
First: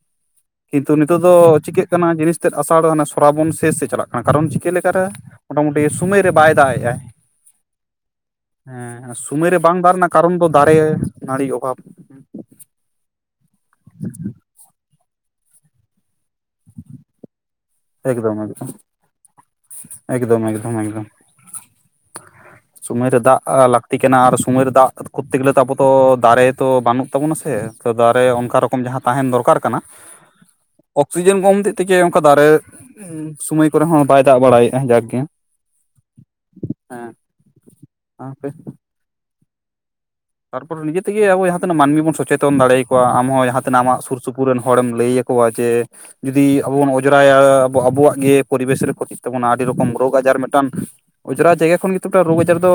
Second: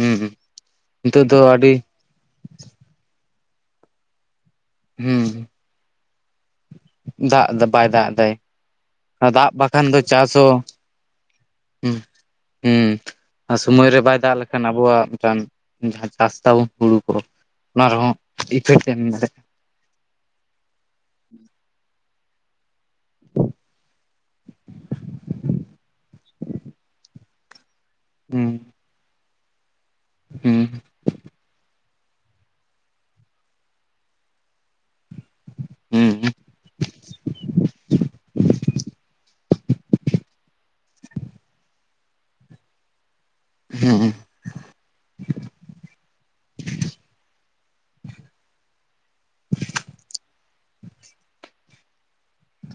ᱦᱮᱸ ᱠᱤᱱᱛᱩ ᱱᱤᱛᱚᱜ ᱫᱚᱻ ᱫᱚ ᱟᱹᱰᱤ ᱪᱤᱠᱟᱹ ᱠᱟᱱᱟ ᱡᱤᱱᱤᱥ ᱛᱮᱫ ᱟᱥᱟᱲ ᱚᱱᱟ ᱥᱨᱟᱵᱚᱱ ᱥᱮᱥ ᱥᱮᱫ ᱪᱟᱞᱟᱜ ᱠᱟᱱᱟ ᱠᱟᱨᱚᱱ ᱪᱤᱠᱟᱹ ᱞᱮᱠᱟ ᱨᱮ ᱦᱮᱸ ᱢᱚᱴᱟᱢᱩᱴᱤ ᱥᱩᱢᱟᱹᱭ ᱨᱮ ᱵᱟᱭ ᱫᱟᱜᱮᱜᱼᱟᱭ᱾ ᱫᱟᱜ ᱫᱚ ᱵᱟᱭ ᱫᱟᱜ ᱮᱫᱟᱭ᱾ ᱦᱮᱸ ᱥᱩᱢᱟᱹᱭ ᱨᱮ ᱵᱟᱝ ᱵᱟᱠᱷᱟᱱ ᱫᱟᱜ ᱨᱮᱱᱟᱜ ᱠᱟᱨᱚᱱ ᱪᱟᱥ ᱫᱚ ᱦᱚᱸ ᱫᱟᱨᱮ ᱱᱟᱹᱲᱤ ᱚᱵᱷᱟᱵᱽ ᱦᱩᱸ ᱦᱩᱸ ᱥᱩᱢᱳᱭ ᱨᱮ ᱵᱟᱭ ᱫᱟᱜ ᱞᱮᱠᱷᱟᱱ ᱟᱵᱚᱣᱟᱜ ᱢᱤᱫᱴᱟᱱ ᱡᱟᱦᱟᱸ ᱪᱟᱥ ᱛᱟᱵᱚᱱ ᱦᱩᱲᱩ ᱠᱚ ᱚᱱᱟ ᱨᱮᱦᱚᱸ ᱮᱠᱫᱚᱢ ᱮᱠᱫᱚᱢ, ᱤᱯᱷᱮᱠᱴ ᱮᱢ ᱫᱟᱲᱮᱭᱟᱜᱼᱟ ᱮᱠᱫᱚᱢ ᱮᱠᱫᱚᱢ ᱮᱠᱫᱚᱢ᱾ ᱥᱩᱢᱟᱹᱭ ᱨᱮ ᱫᱟᱜ ᱞᱟᱹᱠᱛᱤ ᱠᱟᱱᱟ ᱟᱨ ᱥᱩᱢᱟᱹᱭ ᱨᱮ ᱫᱟᱜ ᱠᱚᱨᱛᱮ ᱜᱮᱞᱮ ᱛᱚ ᱟᱵᱚ ᱛᱚ ᱫᱟᱨᱮ ᱛᱚ ᱵᱟᱹᱱᱩᱜ ᱛᱟᱵᱚᱱᱟ ᱥᱮ᱾ ᱛᱚ ᱫᱟᱨᱮ ᱦᱩᱸ ᱚᱱᱠᱟ ᱨᱚᱠᱚᱢ ᱡᱟᱦᱟᱸ ᱛᱟᱦᱮᱱ ᱫᱚᱨᱠᱟᱨ ᱠᱟᱱᱟ ᱾ ᱦᱩᱸ᱾ ᱚᱠᱥᱤᱡᱮᱱ ᱠᱚᱢ ᱦᱚᱛᱮᱡ ᱛᱮᱜᱮ ᱚᱱᱠᱟ ᱫᱟᱨᱮ ᱥᱩᱢᱟᱹᱭ ᱠᱚᱨᱮ ᱦᱚᱸ ᱵᱟᱭ ᱫᱟᱜ ᱵᱟᱲᱟᱭᱮᱫᱼᱟ ᱡᱟᱠ ᱜᱮ᱾ ᱦᱩᱸᱻ᱾ ᱦᱮᱸ᱾ ᱟᱯᱮ? ᱛᱟᱨᱯᱚᱨ ᱱᱤᱡᱮ ᱛᱮᱜᱮ ᱟᱵᱚ ᱡᱟᱦᱟᱸ ᱛᱤᱱᱟᱹᱜ ᱢᱟᱹᱱᱢᱤ ᱵᱚᱱ ᱥᱚᱪᱮᱛᱚᱱ ᱫᱟᱲᱮᱭᱟᱠᱚᱣᱟ ᱟᱢ ᱦᱚᱸ ᱡᱟᱦᱟᱸ ᱛᱱᱟᱹ ᱟᱢᱟᱜ ᱦᱩᱸ ᱥᱩᱨ ᱥᱩᱯᱩᱨ ᱠᱩ ᱨᱮᱱ ᱦᱚᱲᱮᱢ ᱞᱟᱹᱭ ᱟᱠᱚᱣᱟ ᱡᱮ ᱡᱩᱫᱤ ᱟᱵᱚ ᱵᱚᱱ ᱚᱸᱡᱽᱨᱟᱭᱟ ᱟᱵᱚᱼᱟᱵᱚᱣᱟᱜ ᱜᱮ ᱯᱚᱨᱤᱵᱮᱥ ᱨᱮ ᱠᱷᱚᱛᱤᱜ ᱛᱟᱵᱚᱱᱟ᱾ ᱟᱹᱰᱤ ᱨᱚᱠᱚᱢ ᱨᱳᱜᱽ ᱟᱡᱟᱨ ᱢᱤᱫᱴᱟᱱ ᱚᱸᱡᱽᱨᱟ ᱡᱟᱭᱜᱟ ᱠᱷᱚᱱ ᱜᱮᱛᱚ ᱢᱤᱫᱴᱟᱝ ᱨᱳᱜᱽ ᱟᱡᱟᱨ ᱫᱚ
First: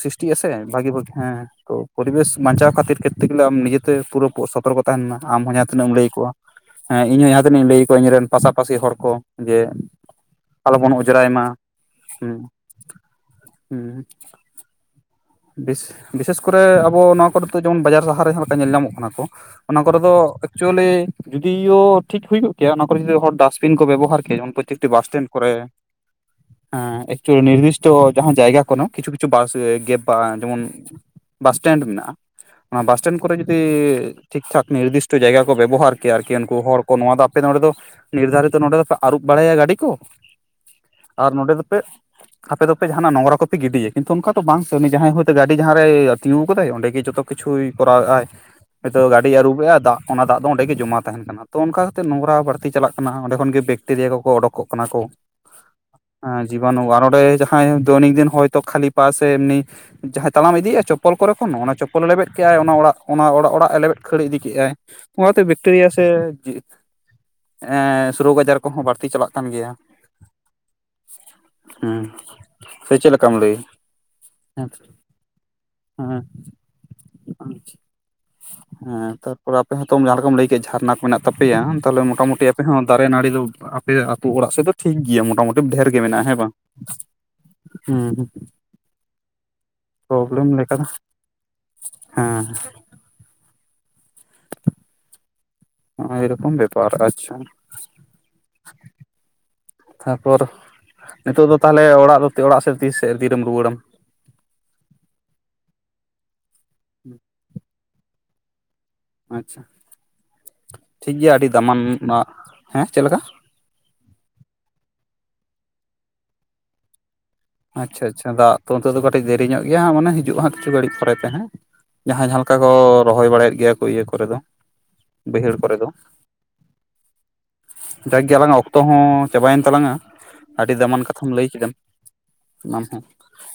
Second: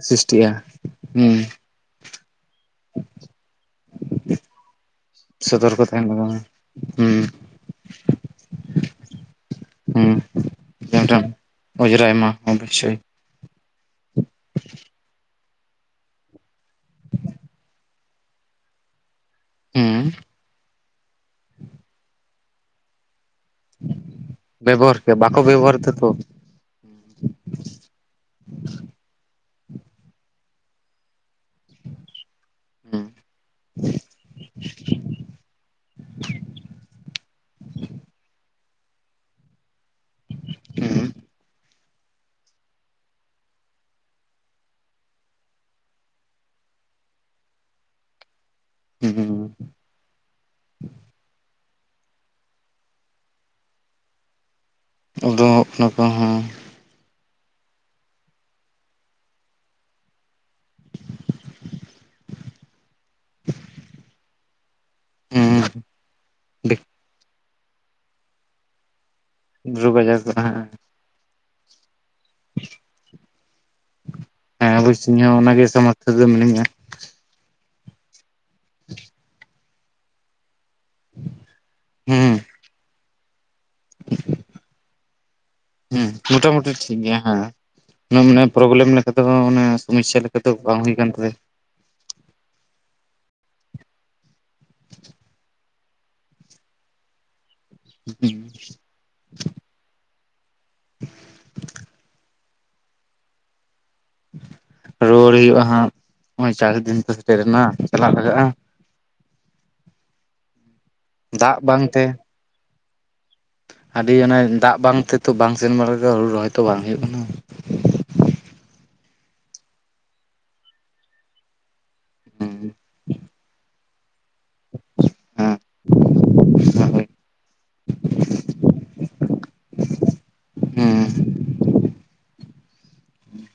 ᱥᱨᱤᱥᱴᱤᱜᱼᱟ ᱥᱮ᱾ ᱵᱷᱟᱹᱜᱤ ᱵᱷᱟᱹᱜᱤ ᱦᱩᱸ ᱦᱮᱸ ᱠᱚ ᱯᱚᱨᱤᱵᱮᱥ ᱵᱟᱧᱪᱟᱣ ᱠᱷᱟᱹᱛᱤᱨ ᱠᱮᱨᱛᱮ ᱜᱮᱞᱮ ᱟᱢ ᱱᱤᱡᱮᱛᱮ ᱯᱩᱨᱟᱹ ᱥᱚᱛᱚᱨᱠᱚ ᱛᱟᱦᱮᱱ ᱢᱮ᱾ ᱟᱢ ᱦᱚᱸ ᱡᱟᱦᱟᱸ ᱥᱚᱛᱚᱨᱠᱚ ᱛᱤᱱᱟᱹᱜ ᱮᱢ ᱛᱟᱦᱮᱱ ᱞᱟᱹᱭ ᱟᱠᱚᱣᱟ᱾ ᱞᱟᱜᱟᱣᱟ ᱦᱮᱸ ᱦᱩᱸ ᱤᱧᱦᱚᱸ ᱡᱟᱦᱟᱸ ᱛᱤᱱᱟᱹᱜ ᱤᱧ ᱞᱟᱹᱭ ᱟᱠᱚᱣᱟ, ᱤᱧ ᱨᱮᱱ ᱯᱟᱥᱟᱯᱟᱥᱤ ᱦᱚᱲ ᱠᱚ ᱡᱮ ᱦᱩᱸ ᱟᱞᱚ ᱵᱚᱱ ᱢᱤᱫᱴᱟᱝ ᱚᱸᱡᱽᱨᱟᱭ ᱢᱟ ᱚᱡᱽᱨᱟᱭ ᱢᱟ ᱦᱩᱸ ᱚᱵᱚᱥᱥᱳᱭ ᱦᱩᱸ᱾ [inaudible] ᱵᱮᱥ ᱵᱤᱥᱮᱹᱥ ᱠᱚᱨᱮ ᱟᱵᱚ ᱱᱚᱣᱟ ᱠᱚᱨᱮ ᱫᱚ ᱡᱮᱢᱚᱱ ᱵᱟᱡᱟᱨ ᱥᱟᱦᱟᱨ ᱨᱮ ᱡᱟᱦᱟᱸ ᱞᱮᱠᱟ ᱧᱮᱞ ᱧᱟᱢᱚᱜ ᱠᱟᱱᱟ ᱠᱚ᱾ ᱚᱱᱟ ᱠᱚᱨᱮ ᱦᱩᱸ ᱫᱚ ᱮᱠᱪᱩᱭᱮᱞᱤ ᱡᱩᱫᱤᱼᱭᱳ ᱴᱷᱤᱠ ᱦᱩᱭ ᱠᱚᱜ ᱠᱮᱭᱟ, ᱚᱱᱟ ᱠᱚᱨᱮ ᱡᱩᱫᱤ ᱦᱚᱲ ᱰᱟᱥ ᱵᱤᱱ ᱠᱚ ᱵᱮᱵᱚᱦᱟᱨ ᱠᱮᱭᱟ, ᱡᱮᱢᱚᱱ ᱯᱚᱛᱛᱮᱠᱴᱤ ᱵᱮᱵᱚᱦᱟᱨ ᱠᱮ ᱵᱟᱥᱴᱮᱱᱰ ᱵᱟᱠᱚ ᱠᱚᱨᱮ᱾ ᱵᱮᱵᱚᱦᱟᱨ ᱫᱟᱛᱚ ᱦᱮᱸ ᱮᱠᱪᱩᱭᱮᱞᱤ ᱱᱤᱨᱫᱤᱥᱴᱚ ᱡᱟᱦᱟᱸ ᱡᱟᱭᱜᱟ ᱠᱟᱱᱟ ᱠᱤᱪᱷᱩ ᱠᱤᱪᱷᱩ ᱵᱟᱥ ᱜᱮᱯ ᱵᱟ ᱡᱮᱢᱚᱱ ᱵᱟᱥ ᱴᱮᱱᱰ ᱢᱮᱱᱟᱜᱼᱟ᱾ ᱚᱱᱟ ᱵᱟᱥ ᱦᱩᱸ ᱴᱮᱱᱰ ᱠᱚᱨᱮ ᱡᱩᱫᱤ ᱴᱷᱤᱠ ᱴᱷᱟᱠ ᱱᱤᱨᱫᱤᱥᱴᱚ ᱡᱟᱭᱜᱟ ᱠᱚ ᱵᱮᱵᱚᱦᱟᱨ ᱠᱮᱭᱟ, ᱟᱨᱠᱤ ᱩᱱᱠᱩ ᱦᱚᱲ ᱠᱚ ᱱᱚᱣᱟ ᱫᱚ ᱟᱯᱮ ᱱᱚᱰᱮ ᱫᱚ ᱱᱤᱨᱫᱷᱟᱨᱤᱛᱚ ᱱᱚᱰᱮ ᱫᱚᱯᱮ ᱟᱹᱨᱩᱵ ᱵᱟᱲᱟᱭᱟ ᱜᱟᱹᱰᱤ ᱠᱚ᱾ ᱦᱩᱸ ᱟᱨ ᱱᱚᱰᱮ ᱫᱚᱯᱮ ᱟᱯᱮ ᱫᱚᱯᱮ ᱡᱟᱦᱟᱱᱟᱜ ᱱᱚᱝᱨᱟ ᱠᱚᱯᱮ ᱜᱤᱰᱤᱭᱟ᱾ ᱠᱤᱱᱛᱩ ᱚᱱᱠᱟ ᱫᱚ ᱵᱟᱝ ᱩᱱᱤ ᱡᱟᱦᱟᱸᱭ ᱦᱚᱭᱛᱳ ᱜᱟᱹᱰᱤ ᱡᱟᱦᱟᱸᱨᱮᱭ ᱛᱤᱸᱜᱩᱣ ᱠᱟᱫᱟᱭ᱾ ᱚᱸᱰᱮ ᱜᱮ ᱡᱚᱛᱚ ᱠᱤᱪᱷᱩᱭ ᱠᱚᱨᱟᱣᱮᱜᱼᱟᱭ᱾ ᱦᱚᱭᱛᱳ ᱜᱟᱹᱰᱤ ᱦᱩᱸ ᱟᱹᱨᱩᱵᱮᱜᱼᱟᱭ ᱫᱟᱜ ᱚᱱᱟ ᱫᱟᱜ ᱫᱚ ᱚᱸᱰᱮᱜ ᱜᱮ ᱡᱚᱢᱟ ᱛᱟᱦᱮᱱ ᱠᱟᱱᱟ, ᱛᱚ ᱚᱱᱠᱟᱛᱮᱫ ᱱᱚᱝᱨᱟ ᱵᱟᱹᱲᱛᱤ ᱪᱟᱞᱟᱜ ᱠᱟᱱᱟ ᱚᱸᱰᱮ ᱠᱷᱚᱱ ᱜᱮ ᱵᱮᱠᱴᱮᱨᱤᱭᱟ ᱠᱚᱠᱚ ᱚᱰᱠᱚᱜ ᱠᱟᱱᱟ ᱠᱚ ᱩᱰᱩᱝᱚᱜ ᱠᱟᱱᱟ ᱠᱚ ᱦᱚᱸ ᱡᱤᱵᱟᱱᱩ ᱟᱨ ᱱᱚᱰᱮ ᱡᱟᱦᱟᱸᱭ ᱫᱚᱭᱱᱤᱠ ᱫᱤᱱ ᱦᱚᱭᱛᱳ ᱠᱷᱟᱞᱤ ᱯᱟ ᱥᱮ ᱮᱢᱱᱤ ᱡᱟᱦᱟᱸᱭ ᱛᱟᱲᱟᱢ ᱤᱫᱤᱭᱮᱜᱼᱟᱭ ᱪᱚᱯᱯᱚᱞ ᱠᱚᱨᱮ ᱠᱷᱚᱱ ᱚᱱᱟ ᱪᱚᱯᱯᱚᱞᱮ ᱞᱮᱵᱮᱫ ᱠᱮᱫᱮᱜᱼᱟᱭ, ᱚᱱᱟ ᱚᱲᱟᱜ ᱚᱱᱟ ᱚᱲᱟᱜ ᱚᱲᱟᱜ ᱮ ᱞᱮᱵᱮᱫ ᱠᱷᱟᱹᱲ ᱤᱫᱤ ᱠᱮᱜᱼᱟᱭ ᱾ ᱚᱱᱟᱛᱮ ᱵᱮᱠᱴᱮᱨᱤᱭᱟ ᱥᱮ ᱦᱩᱸ ᱮᱸ ᱥᱮ ᱨᱳᱜᱽ ᱟᱡᱟᱨ ᱠᱚᱦᱚᱸ ᱵᱟᱹᱲᱛᱤ ᱪᱟᱞᱟᱜ ᱨᱳᱜᱽ ᱟᱡᱟᱨ ᱠᱚ ᱦᱮᱸ᱾ ᱦᱩᱸ, ᱥᱮ ᱪᱮᱫ ᱞᱮᱠᱟᱢ ᱞᱟᱹᱭᱟ? ᱦᱮᱸ ᱵᱩᱥ ᱤᱧ ᱦᱚᱸ ᱚᱱᱟᱹᱜᱮ ᱥᱚᱢᱚᱥᱛᱟ ᱨᱮ ᱫᱚ ᱢᱤᱱᱟᱹᱧᱟ ᱾ ᱟᱪᱪᱷᱟ, ᱦᱮᱸ ᱛᱟᱨᱯᱚᱨᱮ ᱟᱸᱯᱮ ᱦᱚᱸᱛᱚ ᱡᱟᱦᱟᱸ ᱞᱮᱠᱟᱸᱢ ᱞᱟᱹᱭ ᱡᱷᱟᱨᱱᱟ ᱠᱚ ᱢᱮᱱᱟᱜ ᱛᱟᱯᱮᱹᱭᱟ ᱛᱟᱦᱚᱞᱮ ᱢᱚᱴᱟ ᱦᱩᱸ ᱢᱩᱴᱤ ᱟᱯᱮ ᱦᱚᱸ ᱫᱟᱨᱮ ᱱᱟᱹᱲᱤ ᱫᱚ ᱟᱯᱮ ᱟᱹᱛᱩ ᱚᱲᱟᱜ ᱥᱮᱫ ᱫᱚ ᱴᱷᱤᱠ ᱜᱮᱹᱭᱟ ᱢᱚᱴᱟ ᱢᱩᱴᱤ ᱰᱷᱮᱨ ᱜᱮ ᱦᱩᱸ ᱢᱮᱱᱟᱜᱼᱟ ᱦᱮᱸ ᱵᱟᱝ ᱾ ᱢᱚᱴᱟᱢᱩᱴᱤ ᱴᱷᱤᱠ ᱜᱮᱭᱟ ᱦᱮᱸ ᱚᱱᱟ ᱢᱟᱱᱮ ᱯᱨᱚᱵᱞᱮᱢ ᱞᱮᱠᱟ ᱫᱚ ᱚᱱᱮ ᱥᱚᱢᱚᱥᱥᱟ ᱯᱨᱚᱵᱞᱮᱢ ᱞᱮᱠᱟ ᱵᱟᱝ ᱫᱚ ᱦᱩᱭ ᱠᱟᱱ ᱛᱟᱞᱮᱭᱟ ᱦᱮᱸ [inaudible] ᱦᱚᱸ ᱚᱭ ᱮᱨᱚᱠᱚᱢ ᱵᱮᱯᱟᱨ, ᱟᱪᱪᱷᱟ ᱾ ᱦᱩᱸ ᱾ [inaudible] ᱛᱟᱨᱯᱚᱨ ᱱᱤᱛᱚᱜ ᱫᱚ ᱛᱟᱦᱚᱞᱮ ᱚᱲᱟᱜ ᱫᱚ ᱚᱲᱟᱜ ᱥᱮᱫ ᱛᱤᱥ ᱥᱮᱫ ᱛᱤᱨᱮᱢ ᱨᱩᱣᱟᱹᱲᱟᱢ? ᱨᱩᱣᱟᱹᱲ ᱦᱩᱭᱩᱜᱼᱟᱹ ᱦᱟᱸᱜ ᱱᱚᱜᱼᱚᱭ ᱪᱟᱥ ᱫᱤᱱ ᱛᱚ ᱥᱮᱴᱮᱨᱮᱱᱟ ᱪᱟᱞᱟᱜ ᱞᱟᱜᱟᱜᱼᱟ ᱾ ᱟᱪᱪᱷᱟ, ᱴᱷᱤᱠ ᱜᱮᱭᱟ ᱟᱹᱰᱤ ᱫᱟᱜ ᱫᱟᱢᱟᱱ ᱵᱟᱝᱛᱮ ᱱᱟᱜ, ᱦᱮᱸ ᱪᱮᱫ ᱞᱮᱠᱟ? ᱟᱹᱰᱤ ᱚᱱᱮ ᱫᱟᱜ ᱵᱟᱝ ᱛᱮ ᱛᱚ ᱵᱟᱝ ᱥᱮᱱ ᱵᱟᱲᱟ [unintelligible] ᱦᱩᱲᱩ ᱨᱚᱦᱚᱭ ᱛᱚ ᱵᱟᱝ ᱦᱩᱭᱩᱜ ᱠᱟᱱᱟ ᱾ ᱟᱪᱪᱷᱟ ᱟᱪᱪᱷᱟ ᱫᱟᱜ ᱛᱟ ᱚᱱᱛᱮ ᱫᱚ ᱠᱟᱹᱴᱤᱡ ᱫᱮᱨᱤ ᱧᱚᱜ ᱜᱮᱭᱟ ᱢᱟᱱᱮ ᱦᱤᱡᱩᱜᱼᱟ ᱦᱟᱸᱜ ᱠᱤᱪᱷᱩ ᱜᱟᱹᱲᱤᱜ ᱯᱮᱨᱮ ᱛᱮ ᱦᱮᱸ ᱡᱟᱦᱟᱸᱭ ᱡᱟᱦᱟᱸ ᱦᱮᱸ ᱞᱮᱠᱟ ᱠᱚ ᱨᱚᱦᱚᱭ ᱵᱟᱲᱟᱭᱮᱫ ᱜᱮᱭᱟ ᱠᱚ ᱤᱭᱟᱹ ᱠᱚᱨᱮ ᱫᱚ ᱵᱟᱹᱭᱦᱟᱹᱲ ᱠᱚᱨᱮ ᱫᱚ, ᱦᱮᱸ ᱡᱟᱠ ᱜᱮ ᱟᱞᱟᱝᱼᱟ ᱚᱠᱛᱚ ᱦᱚᱸ ᱪᱟᱵᱟᱭᱮᱱ ᱛᱟᱞᱟᱝᱼᱟ ᱟᱹᱰᱤ ᱦᱮᱸ ᱫᱟᱢᱟᱱ ᱠᱟᱛᱷᱟᱢ ᱞᱟᱹᱭ ᱠᱮᱫᱟᱢ ᱮᱢᱟᱱ ᱦᱚᱸ,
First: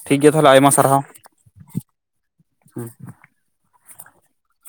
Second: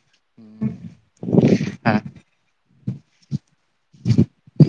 ᱴᱷᱤᱠ ᱜᱮᱭᱟ ᱛᱟᱦᱚᱞᱮ ᱟᱭᱢᱟ ᱥᱟᱨᱦᱟᱣ ᱾ ᱦᱮᱸ ᱾ ᱦᱢ ᱾ [inaudible]